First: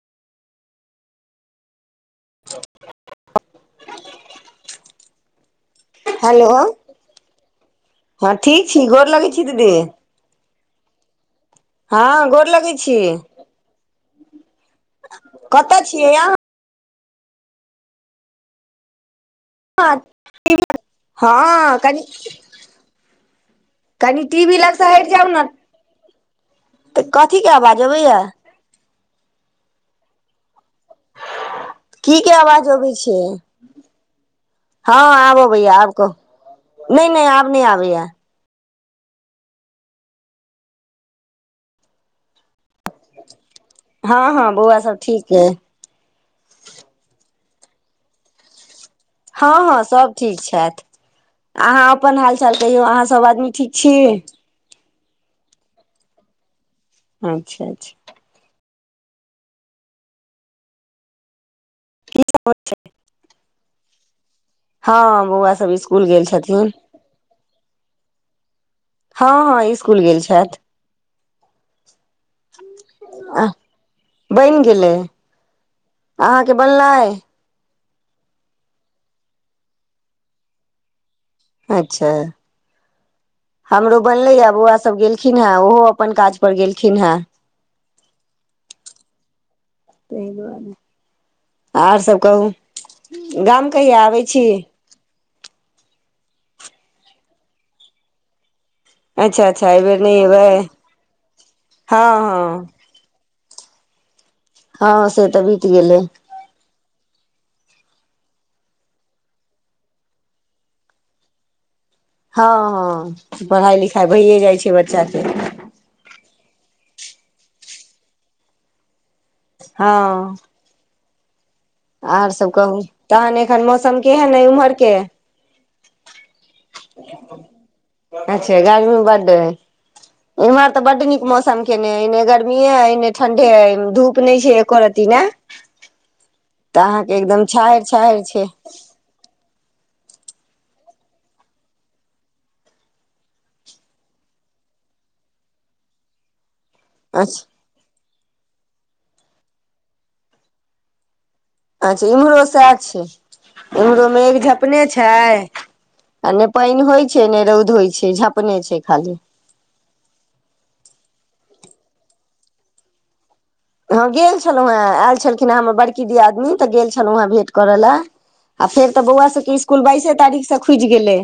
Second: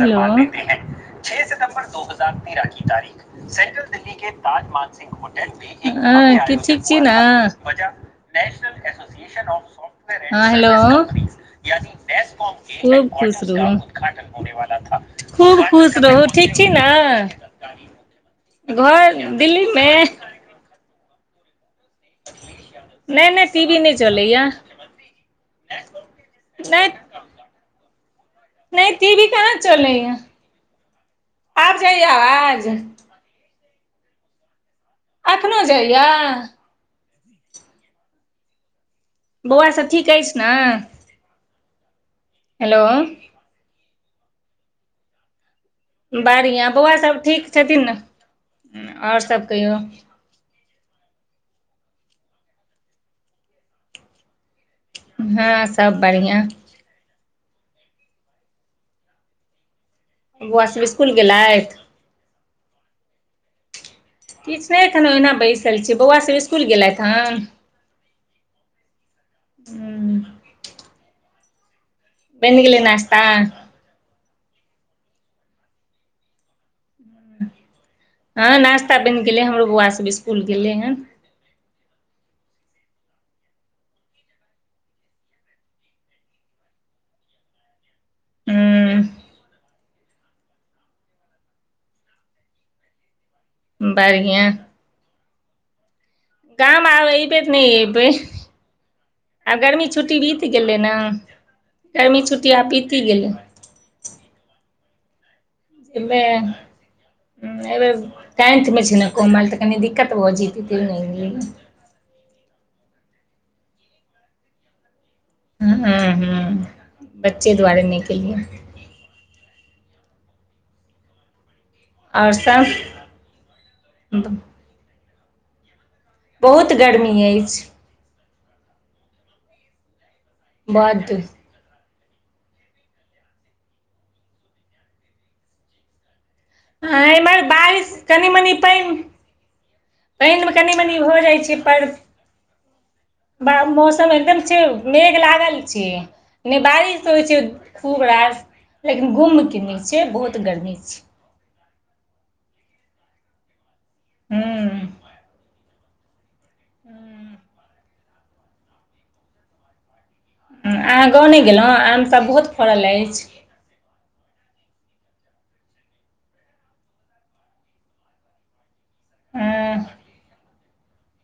Hello [unintelligible] [inaudible] अऐे hello की ठीक छी न [inaudible] हँ ठीक छी गोर लगै छी दीदी हँ हेलो हँ गोर लगै छी [inaudible] खूब कतऽ खुश छियै रहू अहाँ ठीक छी न घर दिल्ली मे [inaudible] हँ कनि नहि नहि टीवी नहि [inaudible] कनी चलैया टीवी लग स हैट जाउ न ते कथी के आवाज अबैया नइ टीवी कहाँ चलेय आब जाइयए आवाज ओह [inaudible] हँ आब अखनो आबैय आबकहु जाइया नइ नइ आब नइ आबैया बौआ सब ठीक ऐछ न हेलो हँ हँ बौआ सब ठीक एय बढ़िआ बौआ सब ठीक छथिन न हँ हँ सब ठीक छैथ अहाँ अपन हालचाल कहियौ अहाँ सब आदमी ठीक छी हँ सब बढ़िआँ अच्छा अच्छा बौआ सब इसकुल गेलेथ [inaudible] की सब होइ छै किछ नय एखन हँ ओहिना बौआ सब बैसल छी स्कुल बौआ गेल सब इसकुल छथिन गेलेथ हन हँ इसकुल गेल छैथ बैन गेले नस्ता बइन गेलै अहाँके बनलै हँ नास्ता बइन गेलै हमरो बौआसभ इसकुल गेलै हन अच्छा हमरो बनलै या बोआ सभ गेलखिन हे ओहो अपन काज पर गेलखिन हेँ [inaudible] हूँ तेइ दुआरे आर सभ कहू गाम कहिया आबै छी बढ़िआ गाम आब अइ बेर नइ अबै अच्छा आब अच्छा गर्मी एहिबेर छुट्टी नहि बीत एबै गेलै ने हँ गर्मी हँ छुट्टी आब बीति गेलै हँ से तऽ गेलै ऐमेह ऐ बेेर टेंथमे छै ने कमल तऽ कनि दिक्कत भऽ जेतै तै नइ एलिए हँ हँ पढ़ाइ लिखाइ भइए जाइ छै बच्चाके हूँ हूँ बच्चे दुआरे नइ कलियै हँ आर सब कहू तहन एखन मौसम केहन ए उम्हर के बहुत गर्मी ऐछ अच्छा गर्मी बड्ड इमहर तऽ बड्ड नीक मौसम केनेये एने गर्मीए एने ठंढे धूप नइ छै एको रति ने तऽ हँ अहाँके एम्हर एकदम छाहरि बइस छाहरि कनि छै मनी पैन पइनमे कनि मनि भऽ जाइ छै पर ब मौसम एकदम छै मेघ लागल छै ने बारिश हो छै अच्छा खूब रास लेकिन गुम के न छै बहुत गर्मी छै अच्छा इम्हरो सएह छै इम्हरो मे एक हूँ झपने छै आ नहि पानि होइ छै नहि रौद होइ छै झाँपने छै खाली अहाँ गाँव नहि गेलहुँ आमसब बहुत फड़ल अछि हँ गेल छलहुँ हेँ आयल छलखिन हेँ हमर बड़की दीयादनी तऽ गेल छलहुँ हेँ भेँट करय लए आ फेर तऽ बौआ सबके स्कुल हँ बाइसे तारीख से खुजि गेले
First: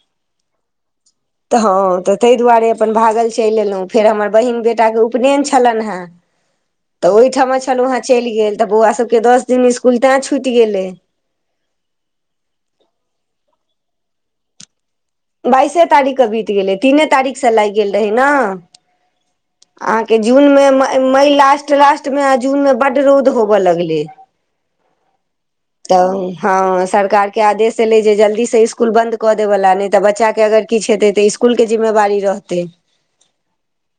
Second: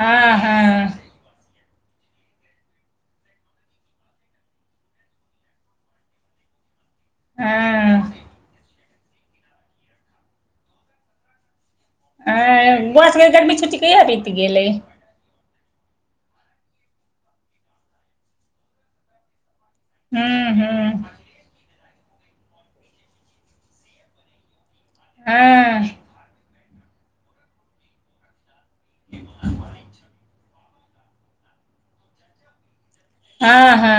आ हँ तऽ हँ तऽ ताहि दुआरे अपन भागल चलि एयलहुँ फेर हमर बहिन बेटाके उपनयन छलनि हेँ [unintelligible] तऽ ओहिठाम छलहुँ हेँ चलि गेल तऽ बौआ सभके दस दिन स्कुल तैं छूटि गेलै आ बौआ सबके गर्मी छुट्टी कहिया बित गेलै बाइसे तारीखके बीत गेलै तीने तारीख से लागि गेल रहै ने अहाँके हूँ जूनमे हूँ मई लास्ट लास्टमे आ जूनमे बड्ड रौद होबय लगलै हँ तऽ हँ सरकारके आदेश एलै जे जल्दीसँ इस्कुल बंन्द कऽ देवला नहि तऽ बच्चाके अगर किछु हेतै तऽ इसकुल के जिम्मेवारी रहतै ह हँ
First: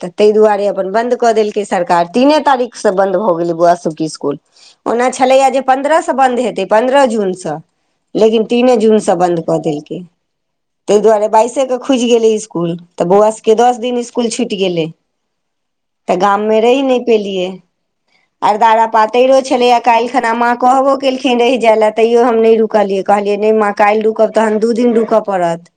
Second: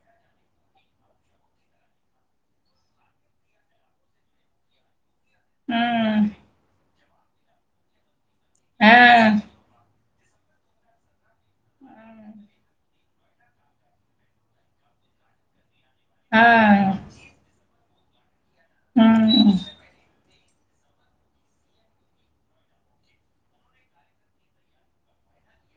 तऽ ताहि दुआरे अपन बन्द कऽ देलकै सरकार तीने तारीखसँ बन्द भऽ गेलै बआसभके इसकुल ओना छलैए जे पन्द्रहसँ हूँ बन्द हेतै पन्द्रह जूनसँ लेकिन तीने जून से हँ बंद कऽ देलकै ताहि दुआरे बाइसे के खुजि गेलै स्कुल तऽ बौआ सब के दस दिन इस्कुल छुटि गेलै तऽ गाम मे रहि हँ नहि पेलियै आर दारा पातरिरो हूँ छलैय कालहि खना माँ कहबो रुकेलखिन रहि जाय लए तैयो हम नहि रुकलियै कहलियै नहि माँ काल्हि रुकब तहन दू दिन रुकय पड़त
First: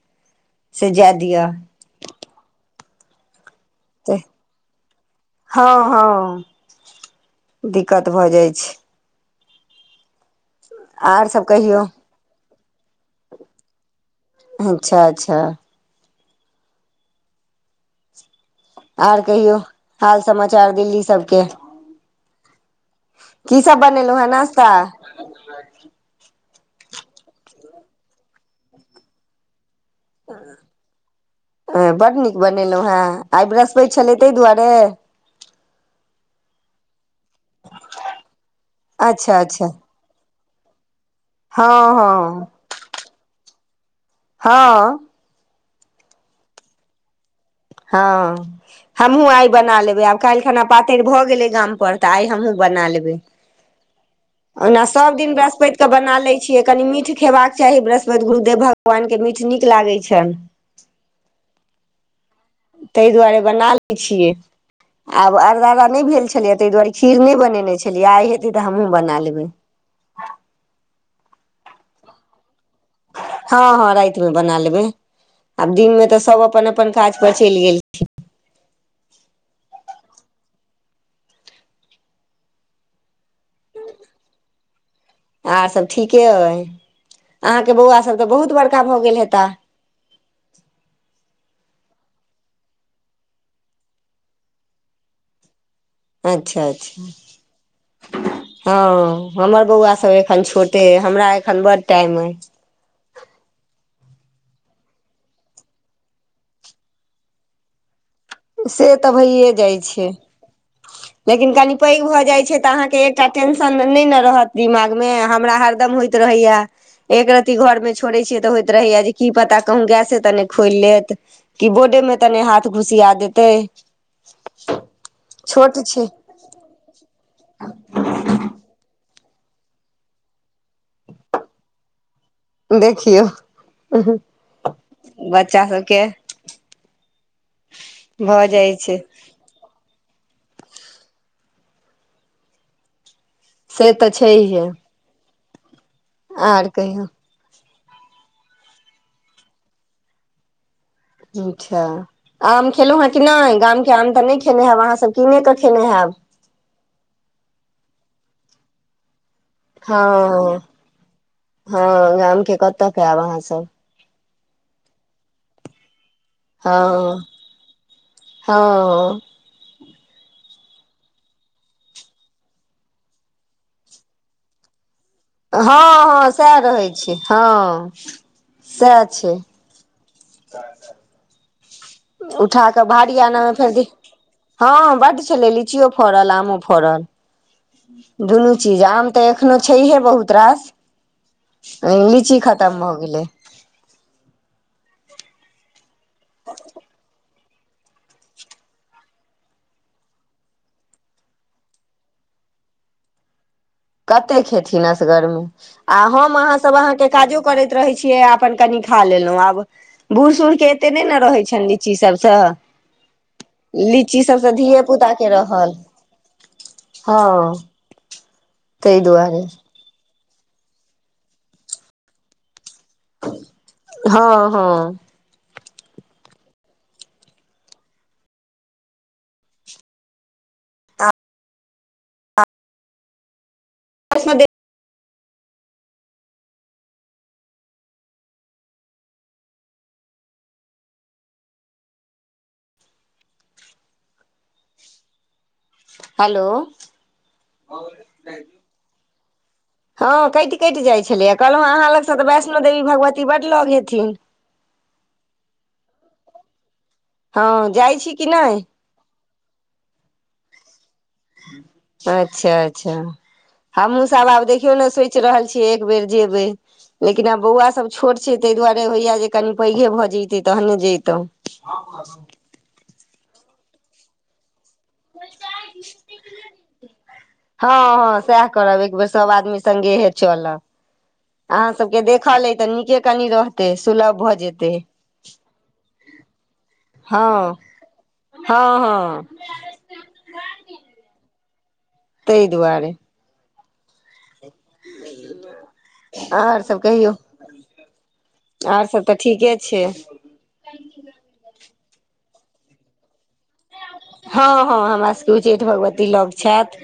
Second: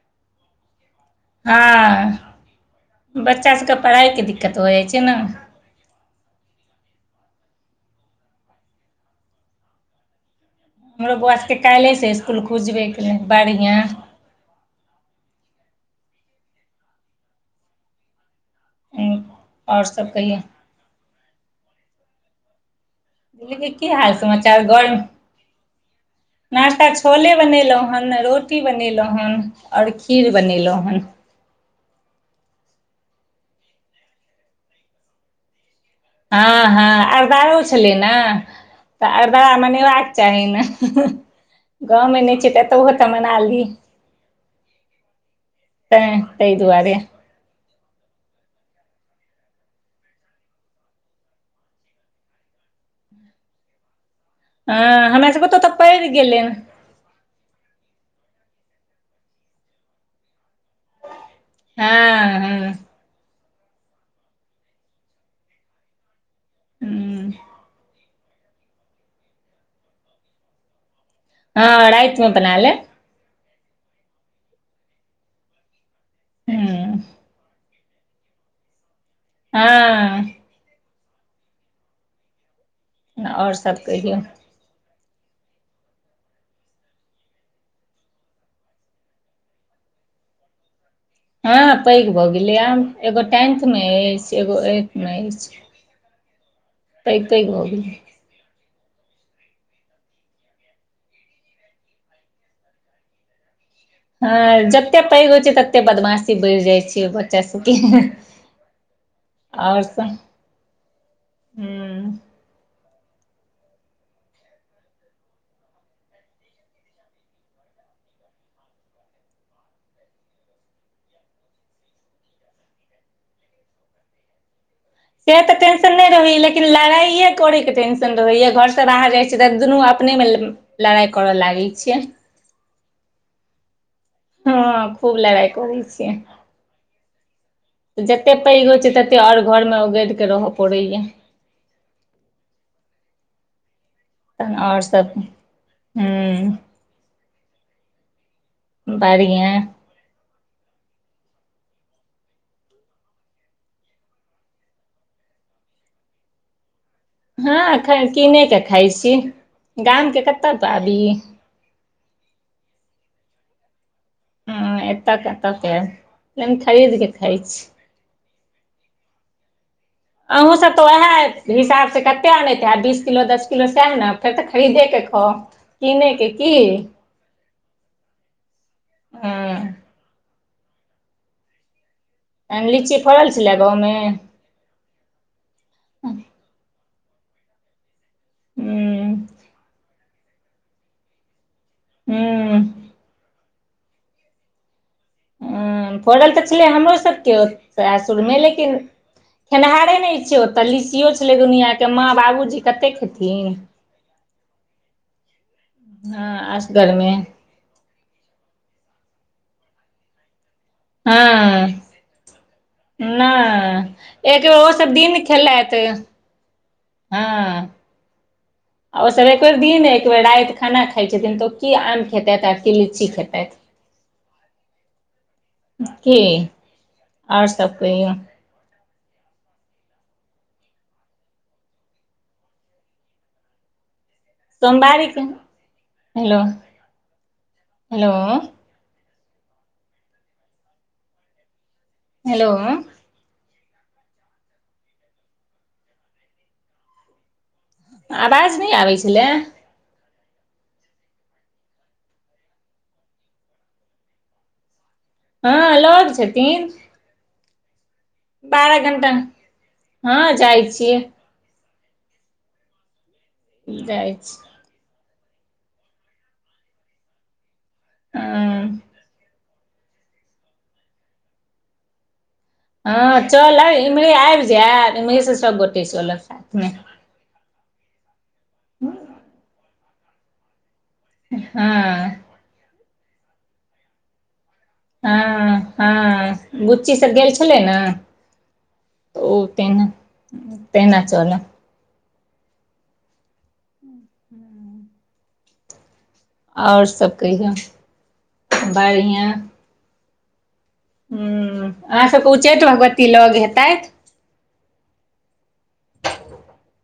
से जा हँ बच्चा सबके तऽ पढ़ाइके दिक्कत हो जाइ छै ने हँ हँ दिक्कत भऽ जाइ छै हमरो आर सब बौआके कहियौ काल्हिए से इसकुल खुजबे खेलैत बढ़िआँ अच्छा अच्छा आर हम्म, कहियौ आओर सब हाल कहियौ समाचार दिल्ली सबके दिल्ली सब क की हाल बनेलहुँ हेँ समाचार नास्ता घरमे नश्ता छोले बनेलहुँ हँन रोटी बनेलहुँ हँन आओर खीर बनेलहुँ हँन हँ बड्ड नीक बनेलहुँ हेँ आइ बेरसपैत छलै ताहि दुआरे हँ हँ अरदारो छलै ने तऽ आर अच्छा दारा अच्छा मनेबाक चाही न हँ गाँवमे नहि हँ छै तऽ एतहु तऽ मना ली हँ तऐ दुआरे हँ हमहूँ आइ बना लेबै आब काल्हि खना पातरि भऽ गेलै गाम पर तऽ आइ हमहूँ बना लेबै [unintelligible] ओना सभ हमरा दिन सबके तऽ ओतऽ बृहस्पतिक के पड़ि बना गेलै लेबै हँ छियै कनि मीठ खेबाक चाही बृहस्पति गुरुदेव भगवान के मीठ नीक लागैत छनि हँ ह ताहि दुआरे बना लेबै छियै आब आरदारानहि भेल छै छलियै ताहि दुआरे खीर हूँ नहि बनेने छलियै आइ हेतै तऽ हमहहुँ बना लेबै ह राइत मे बना ले हँ हँ राति मे बना लेबे आब दिन मे तऽ सभ अपन अपन हँ काज पर चलि गेल ह आओर सभ कहियौ आर सभ ठीके आइ अहाँकेँ बौआ सभ तऽ बहुत बड़का भऽ गेल हेता ह पैघ भऽ गेलै आब एगो टेथमे अछि एगो एथ मे अछि अच्छा अच्छा। त तैबी ह हमर बौआसभ एखन छोटे आइ हमरा एखन बड टाइम आइ ह जतेक पैघ होई छै ततेक बदमाशी बढ़ि जाइत छै बच्चा सभके से तऽ भइए जाइ छै लेकिन कनी पैघ हूं भऽ जाइ छै तऽ अहाँकेँ एक एकटा टेशन नहि ने रहत दिमाग मे हमरा हरदम होइत रहैया एक रती घरमे छोड़ैत छियै तऽ होइत रहैया जे कि पता कहूँ गैसे तऽ नहि खोलि लेत कऽ बोर्डे मे तनि हाथ घुसिया देतै से तऽ टेन छोट छै नहि रहै लेकिन लेकिन लड़ाइयए करड़ैके टेशन रहैय घरसँ बाहर जाइ छी तऽ दुनू अपने मे लड़ाई करऽ लागैत छिय देखियौ। हँ खूब लड़ाई बच्चा करै सबके छियै जते भऽ पैघ जाइ हो छै तते और घर मे उगड़ के रहय पड़ैया से त छै तहन ओर सभ आर कहियौ। बढ़िआ अच्छा। आम खेलहुँ हे कि नहि गाम के आम तऽ नहि खेने हेब अहाँ सभ कीने कऽ खेने हैब ह कीने कऽ खाई छी ह गामके कतऽ के आबी ह गाम के कतऽ के आयब अहाँ सभ ह एत तऽ ह ह अहूँ सभ तऽ उएह हिसाबसँ कतेक अनतै आब बीस किलो दस किलो सएह ने फेर तऽ खरीदे के खाउ हँ किने के हँ की सएह रहै छै ह सएह छै हँ [inaudible] उठा कऽ लीची भार फड़ल आना मे छलै फेर। गाँवमे हँ बड़ छलै लीचियो हूँ फड़ल आमो फड़ल दुनू चीज आम तऽ एखनो छै हे बहुत रास लीची हूँ खतम हो गेले हैं फड़ल तऽ छलै हमरो सभके सासुरमे लेकिन खेनिहारे नहि छै ओतऽ लीचियो छलै दुनिआ के माँ बाबूजी कतेक खेथिन कते खेथिन असगर मे आ हम हँ अहाँ सभ अहाँकेँ असगरमे काजू करैत रहै छियै अपन कनि खा लेलहुँ आब बूढ़ सूढ़ के एते नहि ने रहै हँ छनि लीची सभसँ लीची नहि सभसँ एको ओ धिये सभ दिन पुताके रहल खेलत हँ ह ताहि आ ओसभ एक दुआरे बेेर दिन एक बेर राति खाना खाइत छथिन तऽ ओ की आम खेतथि आ की लीची खेतैथ हँ हँ की आओर सब कहियो [unintelligible] दे। सोमवार के हेलो हेलो। हेलो। हेलो। आवाज नहि आबै छलैय। हँ कटि कटि जाइत छलैए कहलहुँ अहाँ लगसँ तऽ वैष्णो देवी भगवती बड लग हेथिन। हँ लग छथिन। हँ जाइ छी। कि नहि बारह घण्टा हँ जाइ छियै। अच्छा अच्छा हमहुँ जाइ सब छी आब देख। देखियो ने सोचि रहल छियै एक बेर जेबे लेकिन आब बौआ सब छोट छै ताहि हँ दुआरे होइय जे। कनि पैघे भऽ जते तहने जेतहु। हँ चलब इम्हरे आबि जायब इमहरे से सबगोटे चलब साथमे। हँ हँ सएह करब एक बेर सभ आदमी सगहे चलब। अहाँ सबके हँ देखल अइ तऽ नीके कनि रहतै सुलभ भऽ जेतै। हँ- हँ। बुच्ची सब हँ गेल छलै नऽ हँ तऽ हँ ओ तेहिना तहिना चलऽ। तहे दुआरे। [inaudible] आर सब कहियौ आर सब तऽ ठीके छै। छैय। हु अहाँ सबके उच्चैठ भगवती लग हेतैथ हँ- हँ हमरा सबके उच्चैठ भगवती लग छैथ।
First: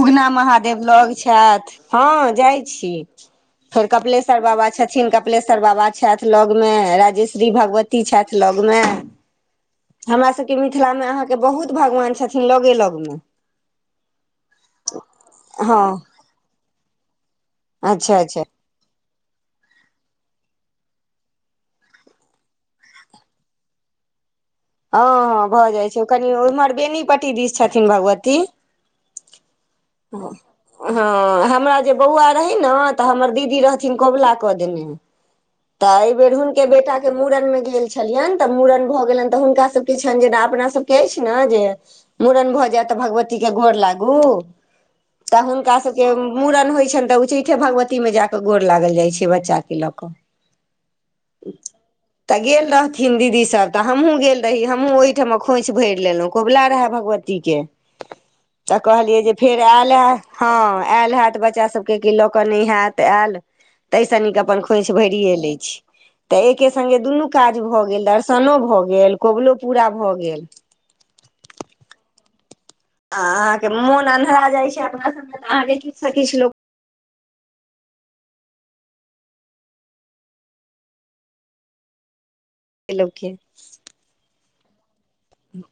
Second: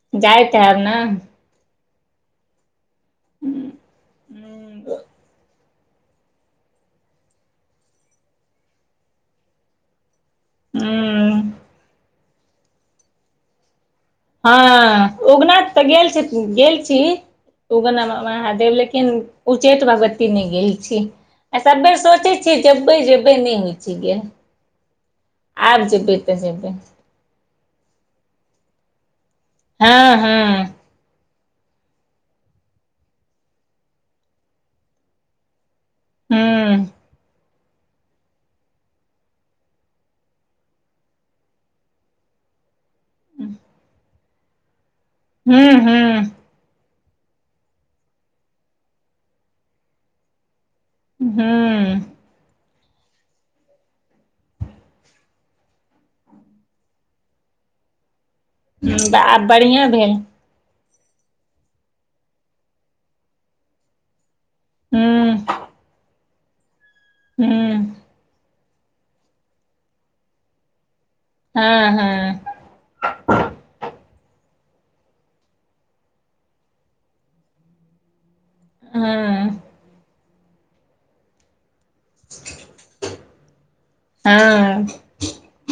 उगना जाइत हैब महादेव ने लग छैथ हँ जाइ छी। फेर कपिलेश्वर बाबा छथिन कपिलेश्वर बाबा। छेथ लग मे राजेश्व्री भगवती लग मे हमरा सब। मिथिला मे अहाँके हूँ बहुत भगवान छथिन लगे लग मऽ '। हँ उगना तऽ गेल छी गेल छी। उगना अच्छा अच्छा महादेव लेकिन उच्चैठ भगवती नहि गेल छी। सब बेर सोचै छियै जेबै जेबै नहि होइ छै गेल। हँ हँ भऽ आब जाइ छै जेबै कनि तऽ जेबै उम्हर बेनीपट्टी दिश छथिन भगवती। हँ -हँ हँ हमरा जे बौआ रहै नऽ तऽ हमर दीदी रहथिन कबुला कऽ देने। तऽ एहि बेर हुनके हूँ बेटा के मूड़न मे गेल छलियनि तऽ मूड़न भऽ गेलनि। तऽ हुनका सभके छनि जे अपना सबके अछि नऽ जे। मूड़न भऽ जाय तऽ भगवतीके गोर लागू तऽ हुनका सभके। हूँ मूड़न होइ छनि तऽ उच्चैठे भगवती मे जा कऽ गोर लागल जाइ छै बच्चा कऽ लऽ कऽ। हूँ हूँ तऽ गेल रहथिन दीदी सब तऽ हमहूँ। गेल रही हमहुँ ओहिठमा खोंइछि भरि लेलहुँ कबुला रहै भगवती के। तऽ कहलियै जे आब फेर बढ़िआँ आयल। भेल हँ आयल हायत बच्चा सब के कऽ लऽ के नहि हयत आयल तैसय निक। अपन खोंईछी भरिे ले हूँ छी ते एके संगगे दुनू काज हूँ भए गेल दर्शनो भऽ गेल। कबलो पूरा भऽ गेल। ह ह आ अहाँकेँ मोन अन्धहरा जाय छै अपना सभ मे त अहाँकेँ किछु से किछु लोक। ह [inaudible] भेलो कि ह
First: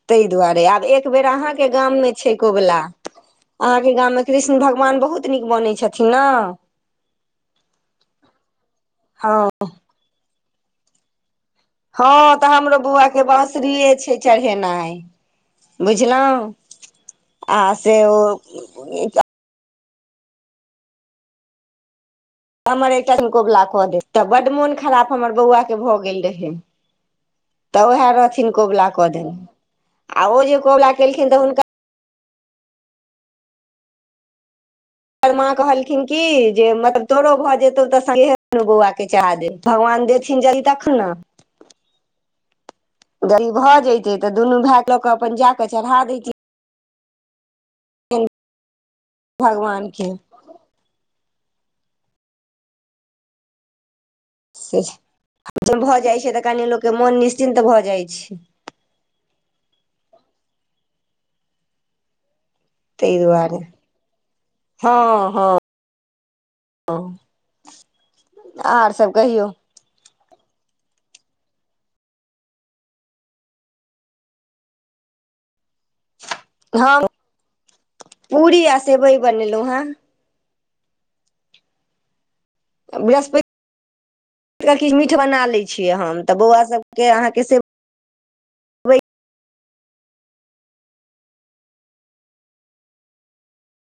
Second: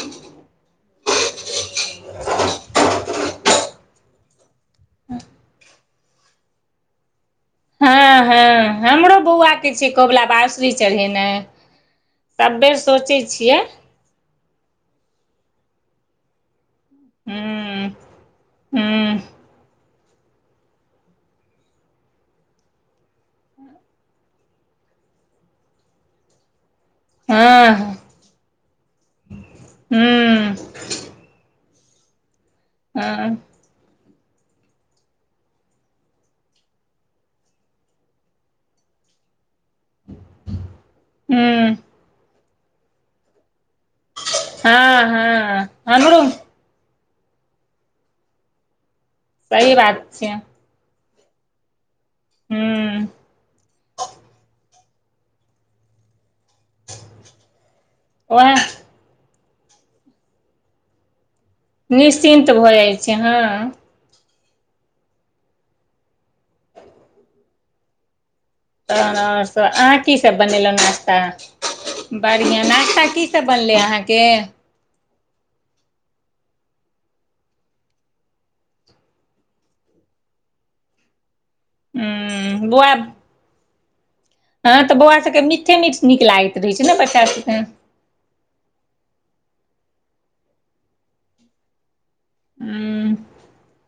ताहि दुआरे आब एक बेर अहाँकेँ गाम मे छै कबुला। अहाँकेँ गाम मे कृष्ण भगवान बहुत नीक बनै छथिन न ह ह हमरो हँ बौआ के छै कबुला बासुरी चढ़ेनाइ हँ तऽ सब बेर हमरो बौआ सोचै के छियै बाँसुरी ये छै चढ़ेनाइ बुझलु आ हूँ से ओ हूँ ईटा। हमर एकटा हम कबुला कऽ देब तऽ बड्ड मोन खराब हमर बौआ के भऽ गेल रहै हँ तऽ उएह रहथिन कबुला कऽ देने ओ हूँ जे कबुला केलखिन तऽ हुनका हू माँ कहलखिन की जे मतलब तोरो भऽ जेतौ तऽ सगे बौआ खीचा जेते भगवान देथिन जल्दी तखन नै ह भऽ जैतै तऽ दुनू भाय के लऽ हँ कऽ अपन हँ जाक चढ़ा हमरो देतै सही भगवान के बात छै। हूँ से भऽ जाइत छै तऽ कनि लोक के मोन निश्चिन्त भऽ जाइ छै ओएह निश्चिन्त भऽ जाय छै तैह दुवारे हँ ह ह ओ। तऽ नै सए अहाँ के कि सभ बनेलउ नास्ता बढ़िया नास्ता कि सभ बनलै अहाँकेँ हम पूरी आ सेवई बनेलहुँ हन हू बुआ बृहस्पति ह के तऽ किछु मीठ बौआ सभके बना लै मीठे छियै मिठ हम नीक तऽ लागैत बौआ रहै छै ने सबके बच्चा अहाँके सभके सेवइ हू